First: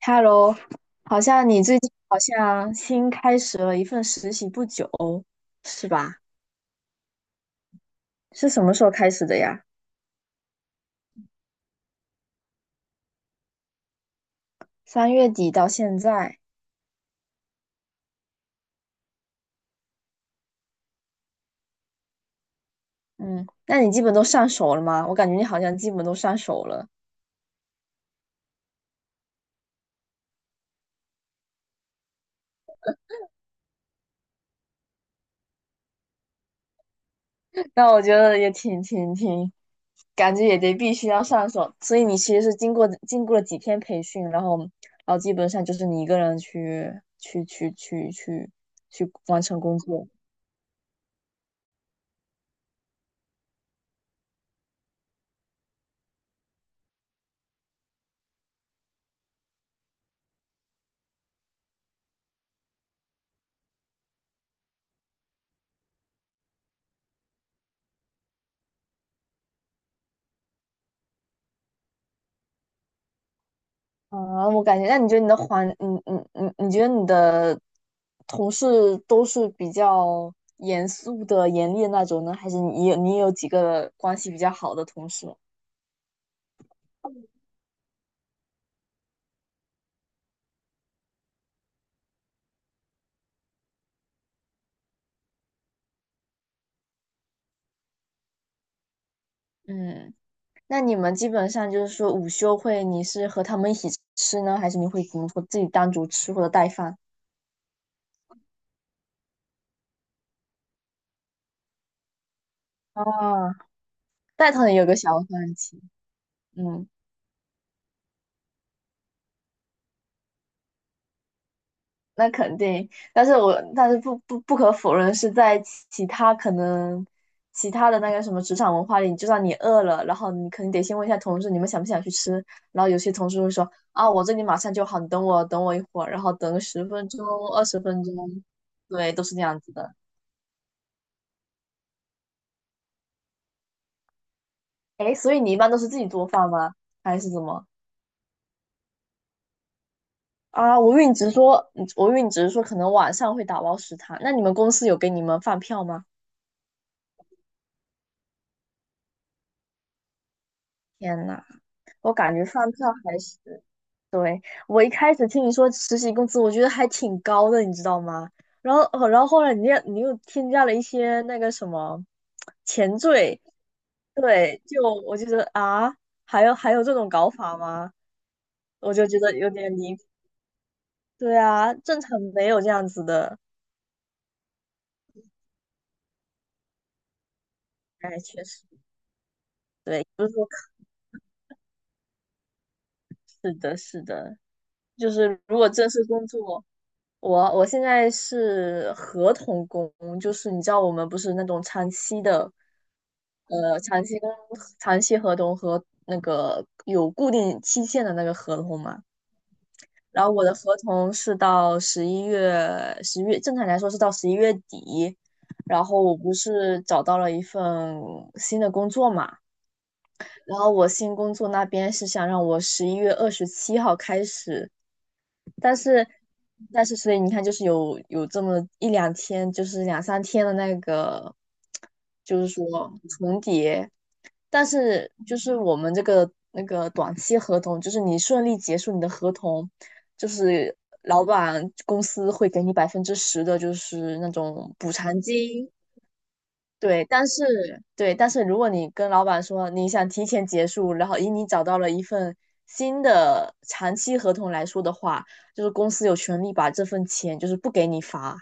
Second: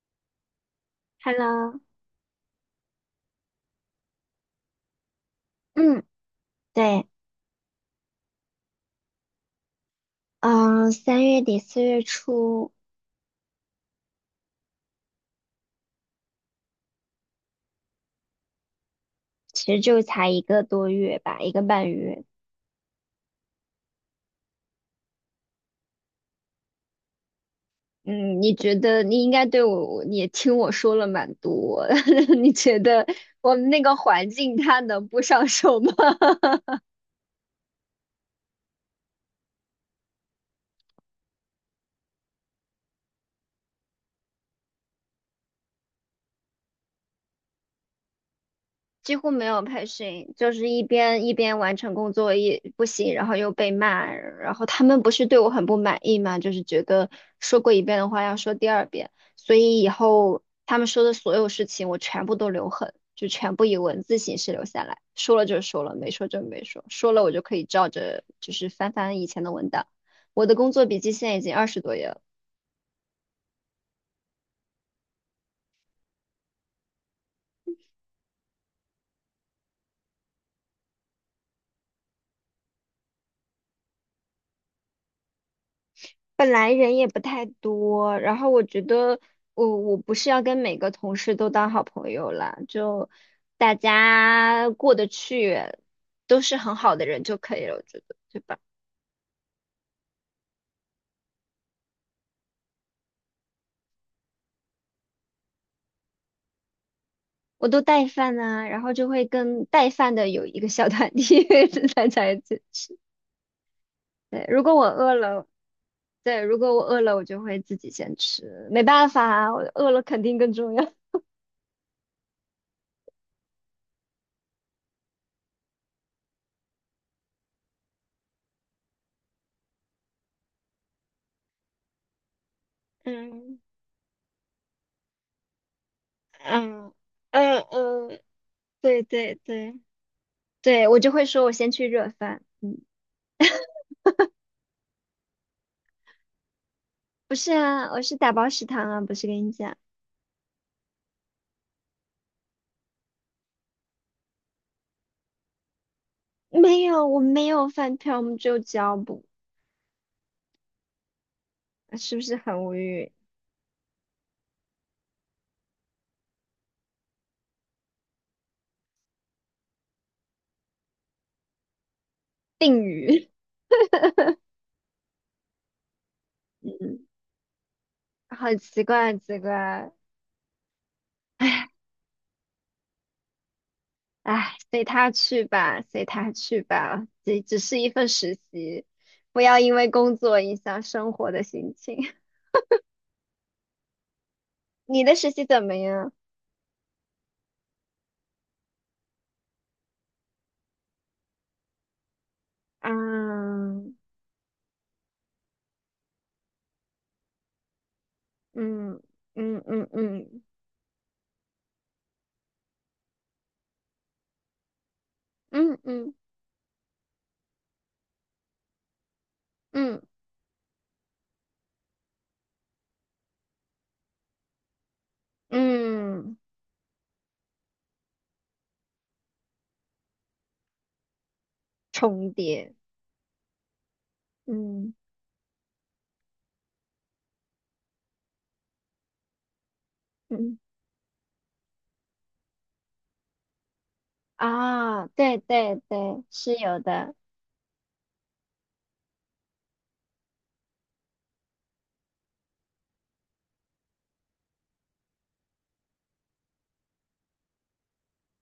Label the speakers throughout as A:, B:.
A: Hello，好像你最
B: Hello，
A: 近好像新开始了一份实习不久，是
B: 嗯，
A: 吧？
B: 对，
A: 是什么时候开始的呀？
B: 嗯，3月底4月初，
A: 三月底到现在，
B: 其实就才1个多月吧，1个半月。
A: 嗯，那你基本都上手了吗？我感觉你好像基本都上手了，
B: 嗯，你觉得你应该对我，你也听我说了蛮多。你觉得我们那个环境他能不上手吗？
A: 那我觉得也挺，感觉也得必须要上手，所以你其实是经过了几天培训，然后基本上就是你一个人去
B: 几乎
A: 完
B: 没
A: 成
B: 有
A: 工
B: 培
A: 作。
B: 训，就是一边一边完成工作一不行，然后又被骂，然后他们不是对我很不满意嘛，就是觉得说过一遍的话要说第二遍，所以以后他们说的所有事情我全部都留痕，就全部以文字形式留下来，说了就说了，没说就没说，说了我就可以照着就是翻翻以前的文档。我的工作笔记现在已经20多页了。
A: 啊，我感觉，那你觉得你的环，你你你你觉得你的同事都是比较严肃的、严厉的那种呢，还是你也有几个关系比较好的同事？
B: 本来人也不太多，然后我觉得我不是要跟每个同事都当好朋友了，就大家过得去，都是很好的人就可以了，我觉得，对吧？
A: 嗯，那你们基本上就是说午休会，你是和他们一起吃呢，还是你会怎么说自己单独吃或者带饭？
B: 我都带饭呢，然后就会跟带饭的有一个小团体 大家一起吃。
A: 啊，
B: 对，
A: 带
B: 如
A: 汤
B: 果
A: 也
B: 我
A: 有个小
B: 饿了，
A: 饭局，
B: 对，如果我
A: 嗯。
B: 饿了，我就会自己先吃，没办法啊，我饿了肯定更重要。
A: 那肯定，但是不可否认是在其他的那个什么职场文化里，你就算你饿了，然后你肯定得先问一下同事你们想不想去吃，然后有 些同事会
B: 嗯
A: 说啊我这里马上就好，你等我一会儿，然后等个十
B: 嗯
A: 分钟
B: 嗯
A: 二十分钟，
B: 嗯，对
A: 对，都
B: 对
A: 是这样子
B: 对。
A: 的。
B: 对，我就会说我先去热饭。
A: 哎，所以你一般都是自己做饭吗？还是
B: 不
A: 怎
B: 是
A: 么？
B: 啊，我是打包食堂啊，不是跟你讲。
A: 啊，我以为你只是说，我以为你只是说可能晚上会打包食堂，那你们公司有给你们饭票吗？
B: 没有，我没有饭票，我们只有胶布，
A: 天呐，我
B: 是不
A: 感
B: 是
A: 觉
B: 很
A: 饭
B: 无
A: 票
B: 语？
A: 还是。对，我一开始听你说实习工资，我觉得还挺高的，你知道吗？然后，哦然后后来你又添加了一些那个什么
B: 定
A: 前
B: 语。
A: 缀，对，就我就觉得啊，还有 还有这
B: 嗯，
A: 种搞法吗？
B: 好奇
A: 我就
B: 怪，很
A: 觉得
B: 奇
A: 有点
B: 怪。
A: 离谱。对
B: 唉
A: 啊，正常没有这样子的。
B: 唉，随他去吧，随他去吧，这只是一份
A: 哎，
B: 实
A: 确实，
B: 习，不要因为
A: 对，
B: 工
A: 不是
B: 作
A: 说
B: 影响生活的心情。
A: 是的，是的，
B: 你
A: 就
B: 的实
A: 是
B: 习
A: 如
B: 怎
A: 果
B: 么
A: 正式
B: 样？
A: 工作。我现在是合同工，就是你知道我们不是那种长期的，
B: 嗯
A: 长期工、长期合同和那个有固定期限的那个合同
B: 嗯
A: 嘛。
B: 嗯嗯
A: 然后
B: 嗯
A: 我的合同是到十一月，十月正常来说是到十一月底。
B: 嗯
A: 然后
B: 嗯
A: 我不是找到了一份新的工作嘛，
B: 嗯
A: 然后我新工作那边是想让我十一月二十七号开始，但是
B: 嗯，
A: 但是，所以你看，就是有这么一两天，就是两三天的那个，
B: 重
A: 就是说
B: 叠。
A: 重叠。但
B: 嗯
A: 是就是我们这个那个短期合同，就是你顺利结束你的合同，就
B: 嗯，
A: 是老板公司会给你百分之十的，就是那种补
B: 啊，
A: 偿
B: 对
A: 金。
B: 对对，是有
A: 对，
B: 的。
A: 但是对，但是如果你跟老板说你想提前结束，然后以你找到了一份新的长期合同来说的话，就是公司有权利把这份钱就是不给你发。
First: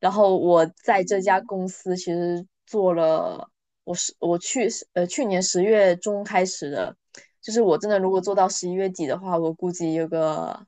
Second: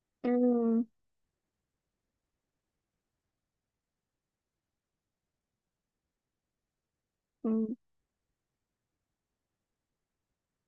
A: 然后我
B: 嗯
A: 在这家公司其实做了，我去去年十月中开始的，就是
B: 嗯
A: 我真的如果做到十一月底的话，我估计有个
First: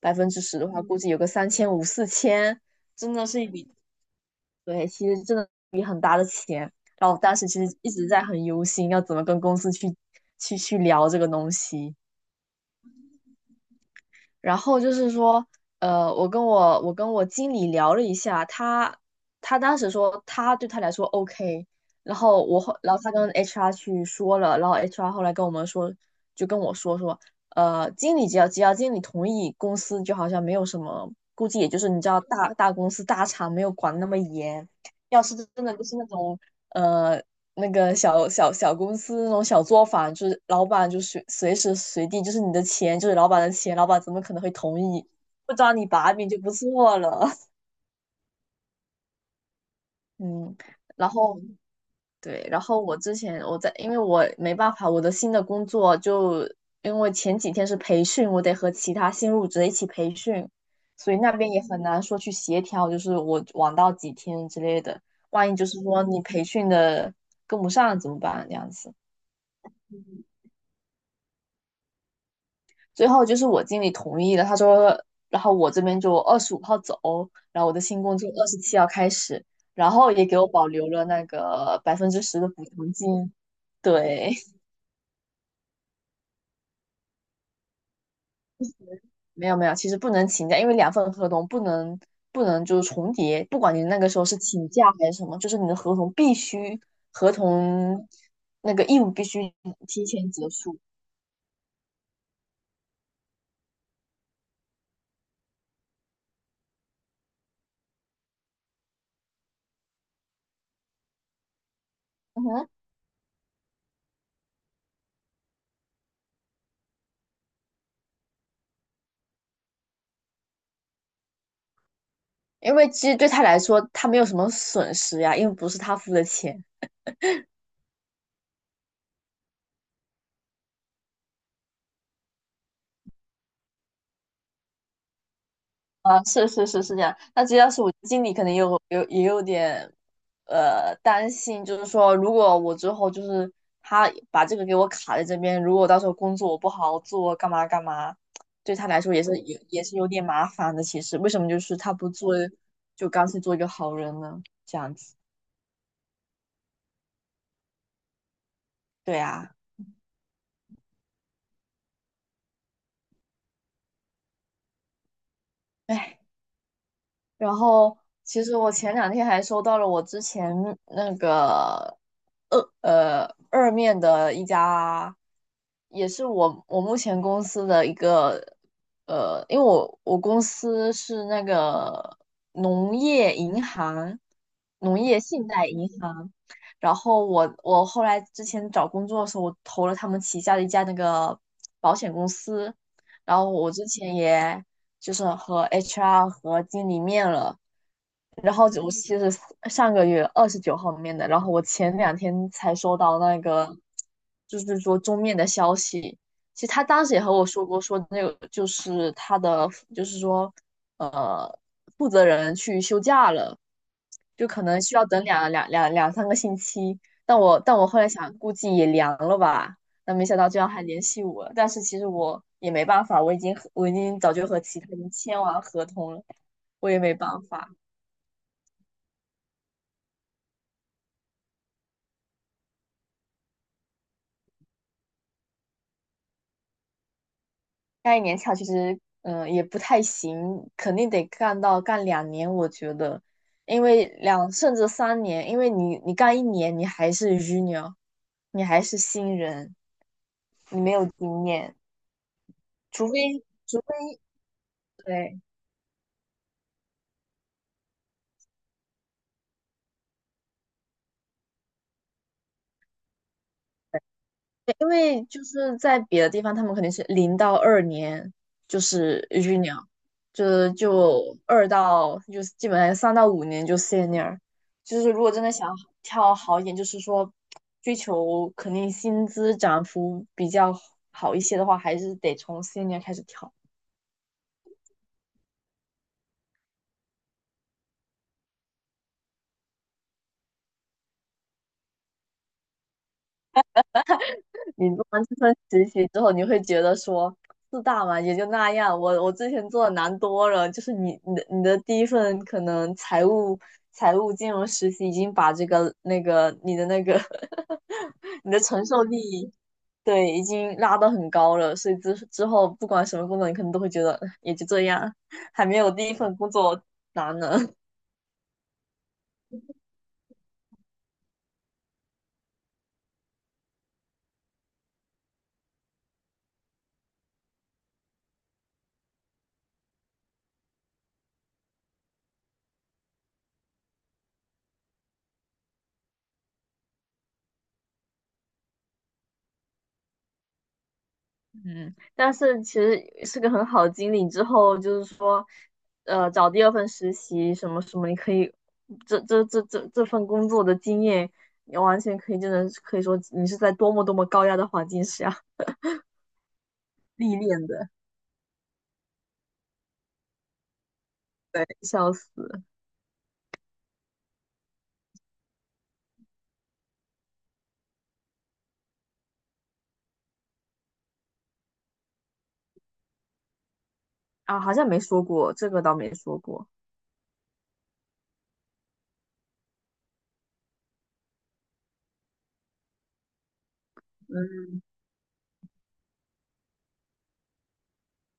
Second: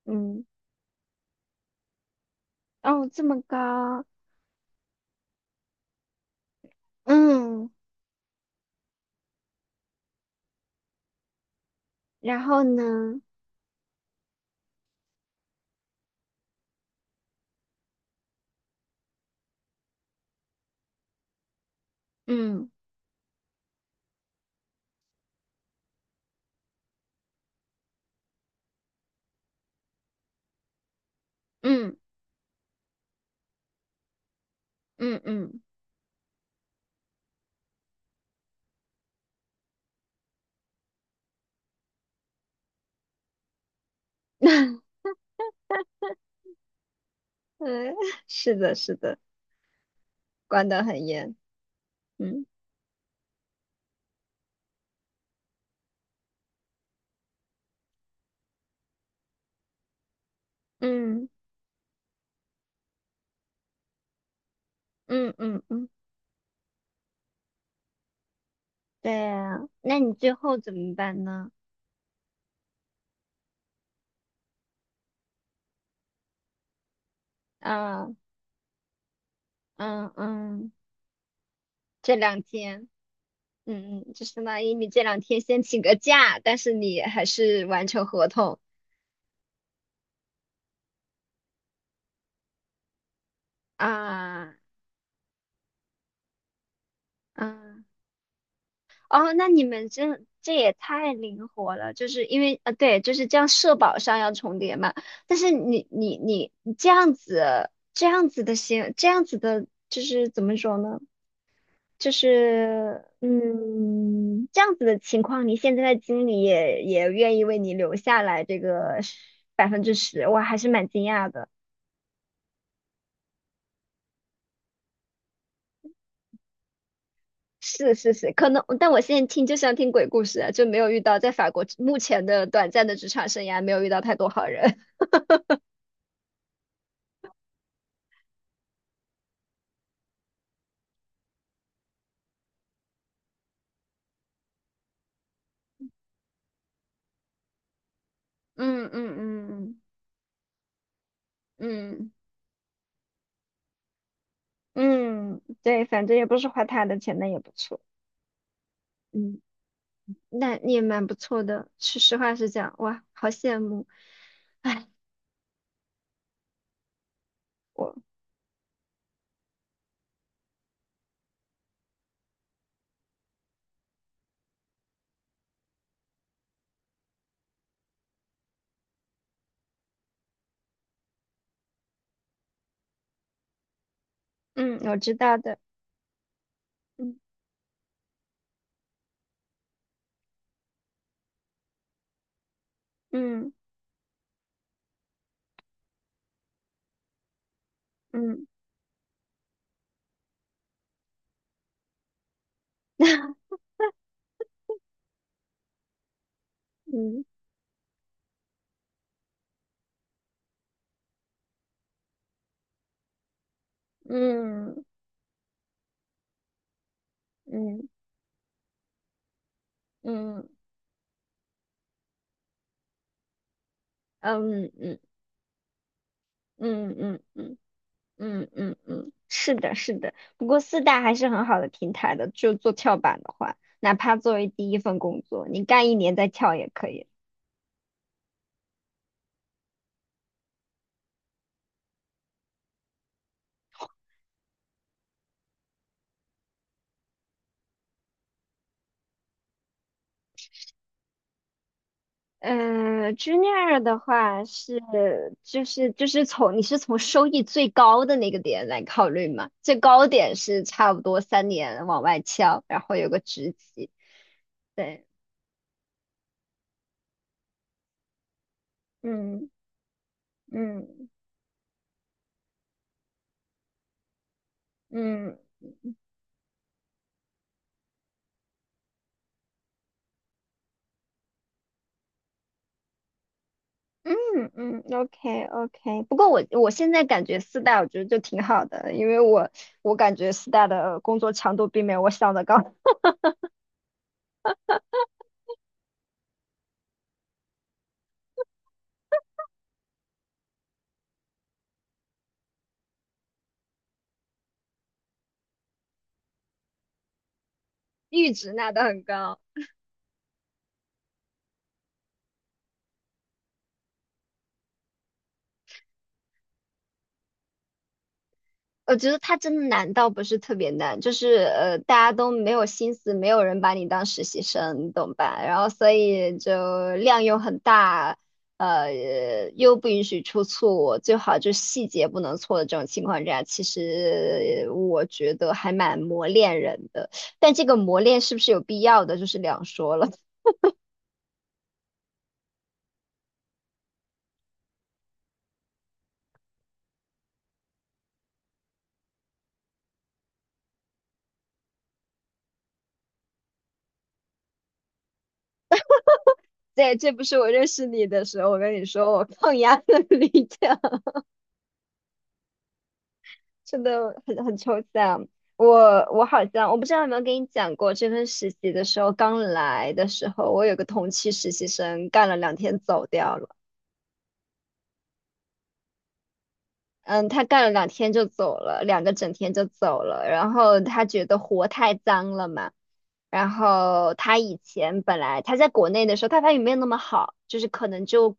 A: 百分之
B: 嗯，
A: 十的话，估计有个三千五四千，四千
B: 哦，
A: 真
B: 这
A: 的
B: 么
A: 是一笔
B: 高。
A: 对，其实真的。然后我当时其
B: 嗯，
A: 实一直在很忧心，要怎么跟公司去去聊这个东西。
B: 然后呢？
A: 然后就是说，我跟我经理聊了一下，他当时说他对他来说 OK，然后
B: 嗯
A: 他跟 HR 去说了，然后 HR 后来跟我们说，就跟我说，经理只要经理同意，公司就好像没有什么，估计也就是
B: 嗯
A: 你知道大公司大厂没有管那么严，
B: 嗯
A: 要是
B: 嗯
A: 真的就是那种。呃，那个小公司那种小作坊，就是老板就随时随地就是你的钱就是老板的钱，老板怎么可能会同意不抓你把柄就不错了？
B: 嗯，是的，是的，
A: 嗯，
B: 管得很
A: 然
B: 严。
A: 后
B: 嗯
A: 对，然后我之前我在，因为我没办法，我的新的工作就因为前几天是培训，我得和其他新入职的一起培训，所以
B: 嗯
A: 那边也很难说去协调，就是我晚到几天之类的，
B: 嗯
A: 万一
B: 嗯
A: 就是
B: 嗯，
A: 说你培训的跟不上怎么办？这样子。
B: 对啊，那你最后怎么办呢？
A: 最后就是我经理同意了，他说，然后我这边就二十五号走，然后我的新
B: 啊，
A: 工作二十七号开始，然
B: 嗯
A: 后也给我保
B: 嗯，
A: 留了那个百分
B: 这
A: 之十
B: 两
A: 的补
B: 天，
A: 偿金。
B: 嗯嗯，就
A: 对，
B: 相当于你这两天先请个假，但是你还是完成合同
A: 没有，其实不能请假，因为两份合同不能就是重叠，不管你那个时候是
B: 啊。
A: 请假还是什么，就是你的合同必须合
B: 啊。
A: 同那个义务必
B: 哦，那
A: 须
B: 你们
A: 提
B: 这
A: 前结
B: 这也
A: 束。
B: 太灵活了，就是因为对，就是这样社保上要重叠嘛。但是你这样子这样子的行，这样子的，就是怎么说呢？就
A: 嗯哼，
B: 是这样子的情况，你现在的经理也愿意为你留下来这个10%，我还是蛮惊讶的。
A: 因为其实对他来说，他没有什么损失呀，因为不是他付的钱。
B: 是是是，可能，但我现在听就像听鬼故事啊就没有遇到在法国目前的短暂的职场生涯，没有遇到太多好人。
A: 啊，是这样。那这要是我经理，可能也有也有点担心，就是说，如果我之后就是他把这个给我卡在这边，如果到时候工作我不好好做，干嘛干嘛，对他
B: 嗯嗯
A: 来说也是有
B: 嗯
A: 也是有点麻烦的。其实为什么就是他不
B: 嗯
A: 做，就干脆做一个好人呢？这样子，
B: 嗯，对，反正也不是花他的钱，那也不错。
A: 对
B: 嗯，
A: 啊，
B: 那你也蛮不错的。是实话实讲，哇，好羡慕。哎，
A: 唉。然
B: 我，
A: 后其实我前两天还收到了我之前那个二面的一家，也是我目前公司的一个因为我公司是那个农业银行，
B: 嗯，我
A: 农
B: 知
A: 业
B: 道
A: 信
B: 的。
A: 贷银行。然后
B: 嗯
A: 我之前找工作的时候，我投了他们旗下的一家那个保险公司，然后
B: 嗯
A: 我之前也就是和 HR 和经理面了。
B: 嗯
A: 然后就我其实上个月二十九号面的，然后我前两天才收到 那个，就是说终面的消息。其实他当时也
B: 嗯
A: 和我说过，说那个就是他的，就是说负责人去休假了，就可能
B: 嗯
A: 需要等两三个星期。但我
B: 嗯
A: 后来想，估计也凉了吧。那没
B: 嗯
A: 想到
B: 嗯
A: 居然还联系我，但是其实我也没办法，我已经早就和
B: 嗯
A: 其他
B: 嗯
A: 人签完合同了，我
B: 嗯
A: 也没
B: 嗯
A: 办法。
B: 嗯嗯嗯，是的，是的。不过四大还是很好的平台的，就做跳板的话，哪怕作为第一份工作，你干1年再跳也可以。
A: 干一年卡其实也不太行，肯定得干到干两年，我觉得，因为两甚至三年，因为你干一年你还是 junior，你还是新人，你没有经验。除
B: 嗯 j u
A: 非
B: n i o
A: 除
B: r 的
A: 非
B: 话是
A: 对，
B: 就是从你是从收益最高的那个点来考虑嘛，最高点是差不多3年往外翘，然后有个职级，
A: 因
B: 对。
A: 为就是在别的地方，他们肯定是零到二年就是
B: 嗯
A: junior，就是
B: 嗯
A: 就二到就是基本上三到五年就 senior，就是如果
B: 嗯
A: 真的想跳好一点，就是说追求肯定薪资涨幅比较好一些的话，还是得从 senior 开始跳。
B: 嗯嗯，OK OK。不过我现在感觉四大我觉得就挺好的，因为我感觉四大的工作强度并没有我想的高。
A: 你做完这份实习之后，你会觉得说四大嘛也就那样，我之前做的难多了。就是你的第一份可能财务金融实习已经把这个那个你的那个
B: 阈
A: 你
B: 值
A: 的
B: 拿的
A: 承
B: 很
A: 受
B: 高。
A: 力对已经拉得很高了，所以之后不管什么工作，你可能都会觉得哎也就这样，还没有第一份工作难呢。
B: 我觉得它真的难倒不是特别难，就是大家都没有心思，没有人把你当实习生，你懂吧？然后所以就量又很大，呃，又不允许出错，最好就细节不能错的这种情况下，其实我觉得还蛮磨练人的。但这个磨练是不是有必要的，就是两说了。
A: 嗯，但是其实是个很好的经历。之后就是说，找第二份实习什么什么，你可以这份工作的经验，你完全可以，真的是可以说你是在多么多么高压的环境下
B: 对，这不
A: 历
B: 是我
A: 练
B: 认识
A: 的。
B: 你的时候，我跟你说我 抗压的 理强。
A: 对，笑死
B: 真的很抽象。我好像我不知道有没有跟你讲过，这份实习的时候刚来的时候，我有个同期实习生干了两天走掉了。
A: 啊，好像没说过，这个倒没说过。
B: 嗯，他干了两天就走了，2个整天就走了。然后他觉得活太脏了嘛。然后他以
A: 嗯
B: 前本来他在国内的时候，他法语没有那么好，就是可能就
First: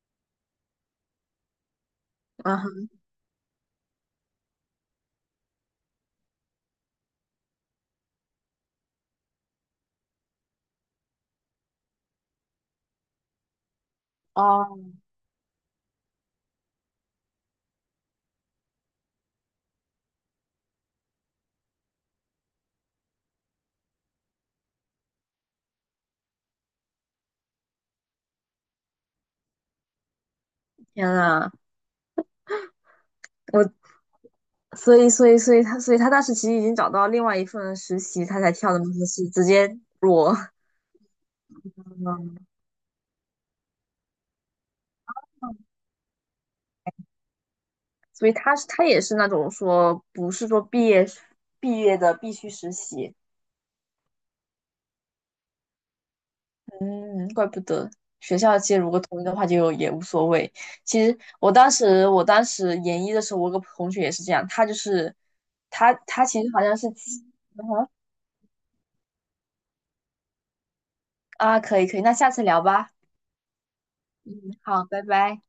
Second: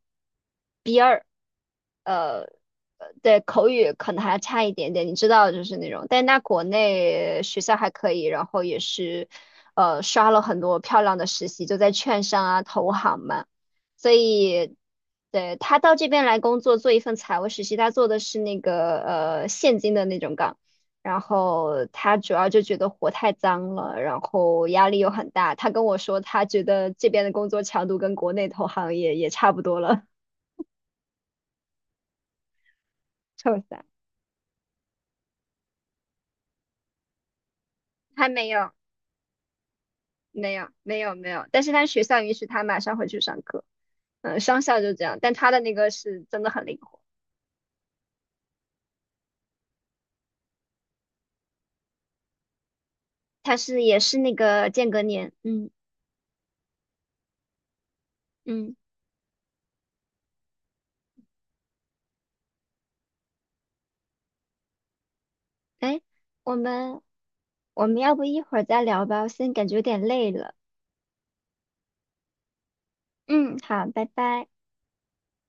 A: 啊哈
B: 对口语可能还差一点点，你知道就是那种，但他国内学校还可以，然后也是，刷了很多漂亮的实习，就在券商啊、投行嘛。所以，
A: 哦，
B: 对，他到这边来工作，做一份财务实习，他做的是那个现金的那种岗。然后他主要就觉得活太脏了，然后压力又很大，他跟我说他觉得这边的工作强度跟国内投行也差不多了。
A: 天呐，
B: 臭
A: 我
B: 三
A: 所以他当时其实已经找到另外一份实习，
B: 还
A: 他
B: 没
A: 才
B: 有。
A: 跳的就是直接裸。
B: 没有没有没有，但是他学校允许他 马上回去上课。嗯，商校就这样，但他的那个是真的很灵活，
A: 所以他是他也是那种说不是说毕业的必须实习，
B: 他是也是那个间隔年。嗯
A: 嗯，怪不得学校其
B: 嗯，
A: 实如果同意的话就也无所谓。其实我当时研一的时候，我有个同学也是这样，他就是他
B: 哎，
A: 他其实
B: 我
A: 好像是，
B: 们
A: 嗯
B: 我
A: 哼
B: 们要不一会儿再聊吧，我现在感觉有点累了。
A: 啊，可以，那下次聊吧，
B: 嗯，好，拜
A: 嗯，
B: 拜。
A: 好，拜拜。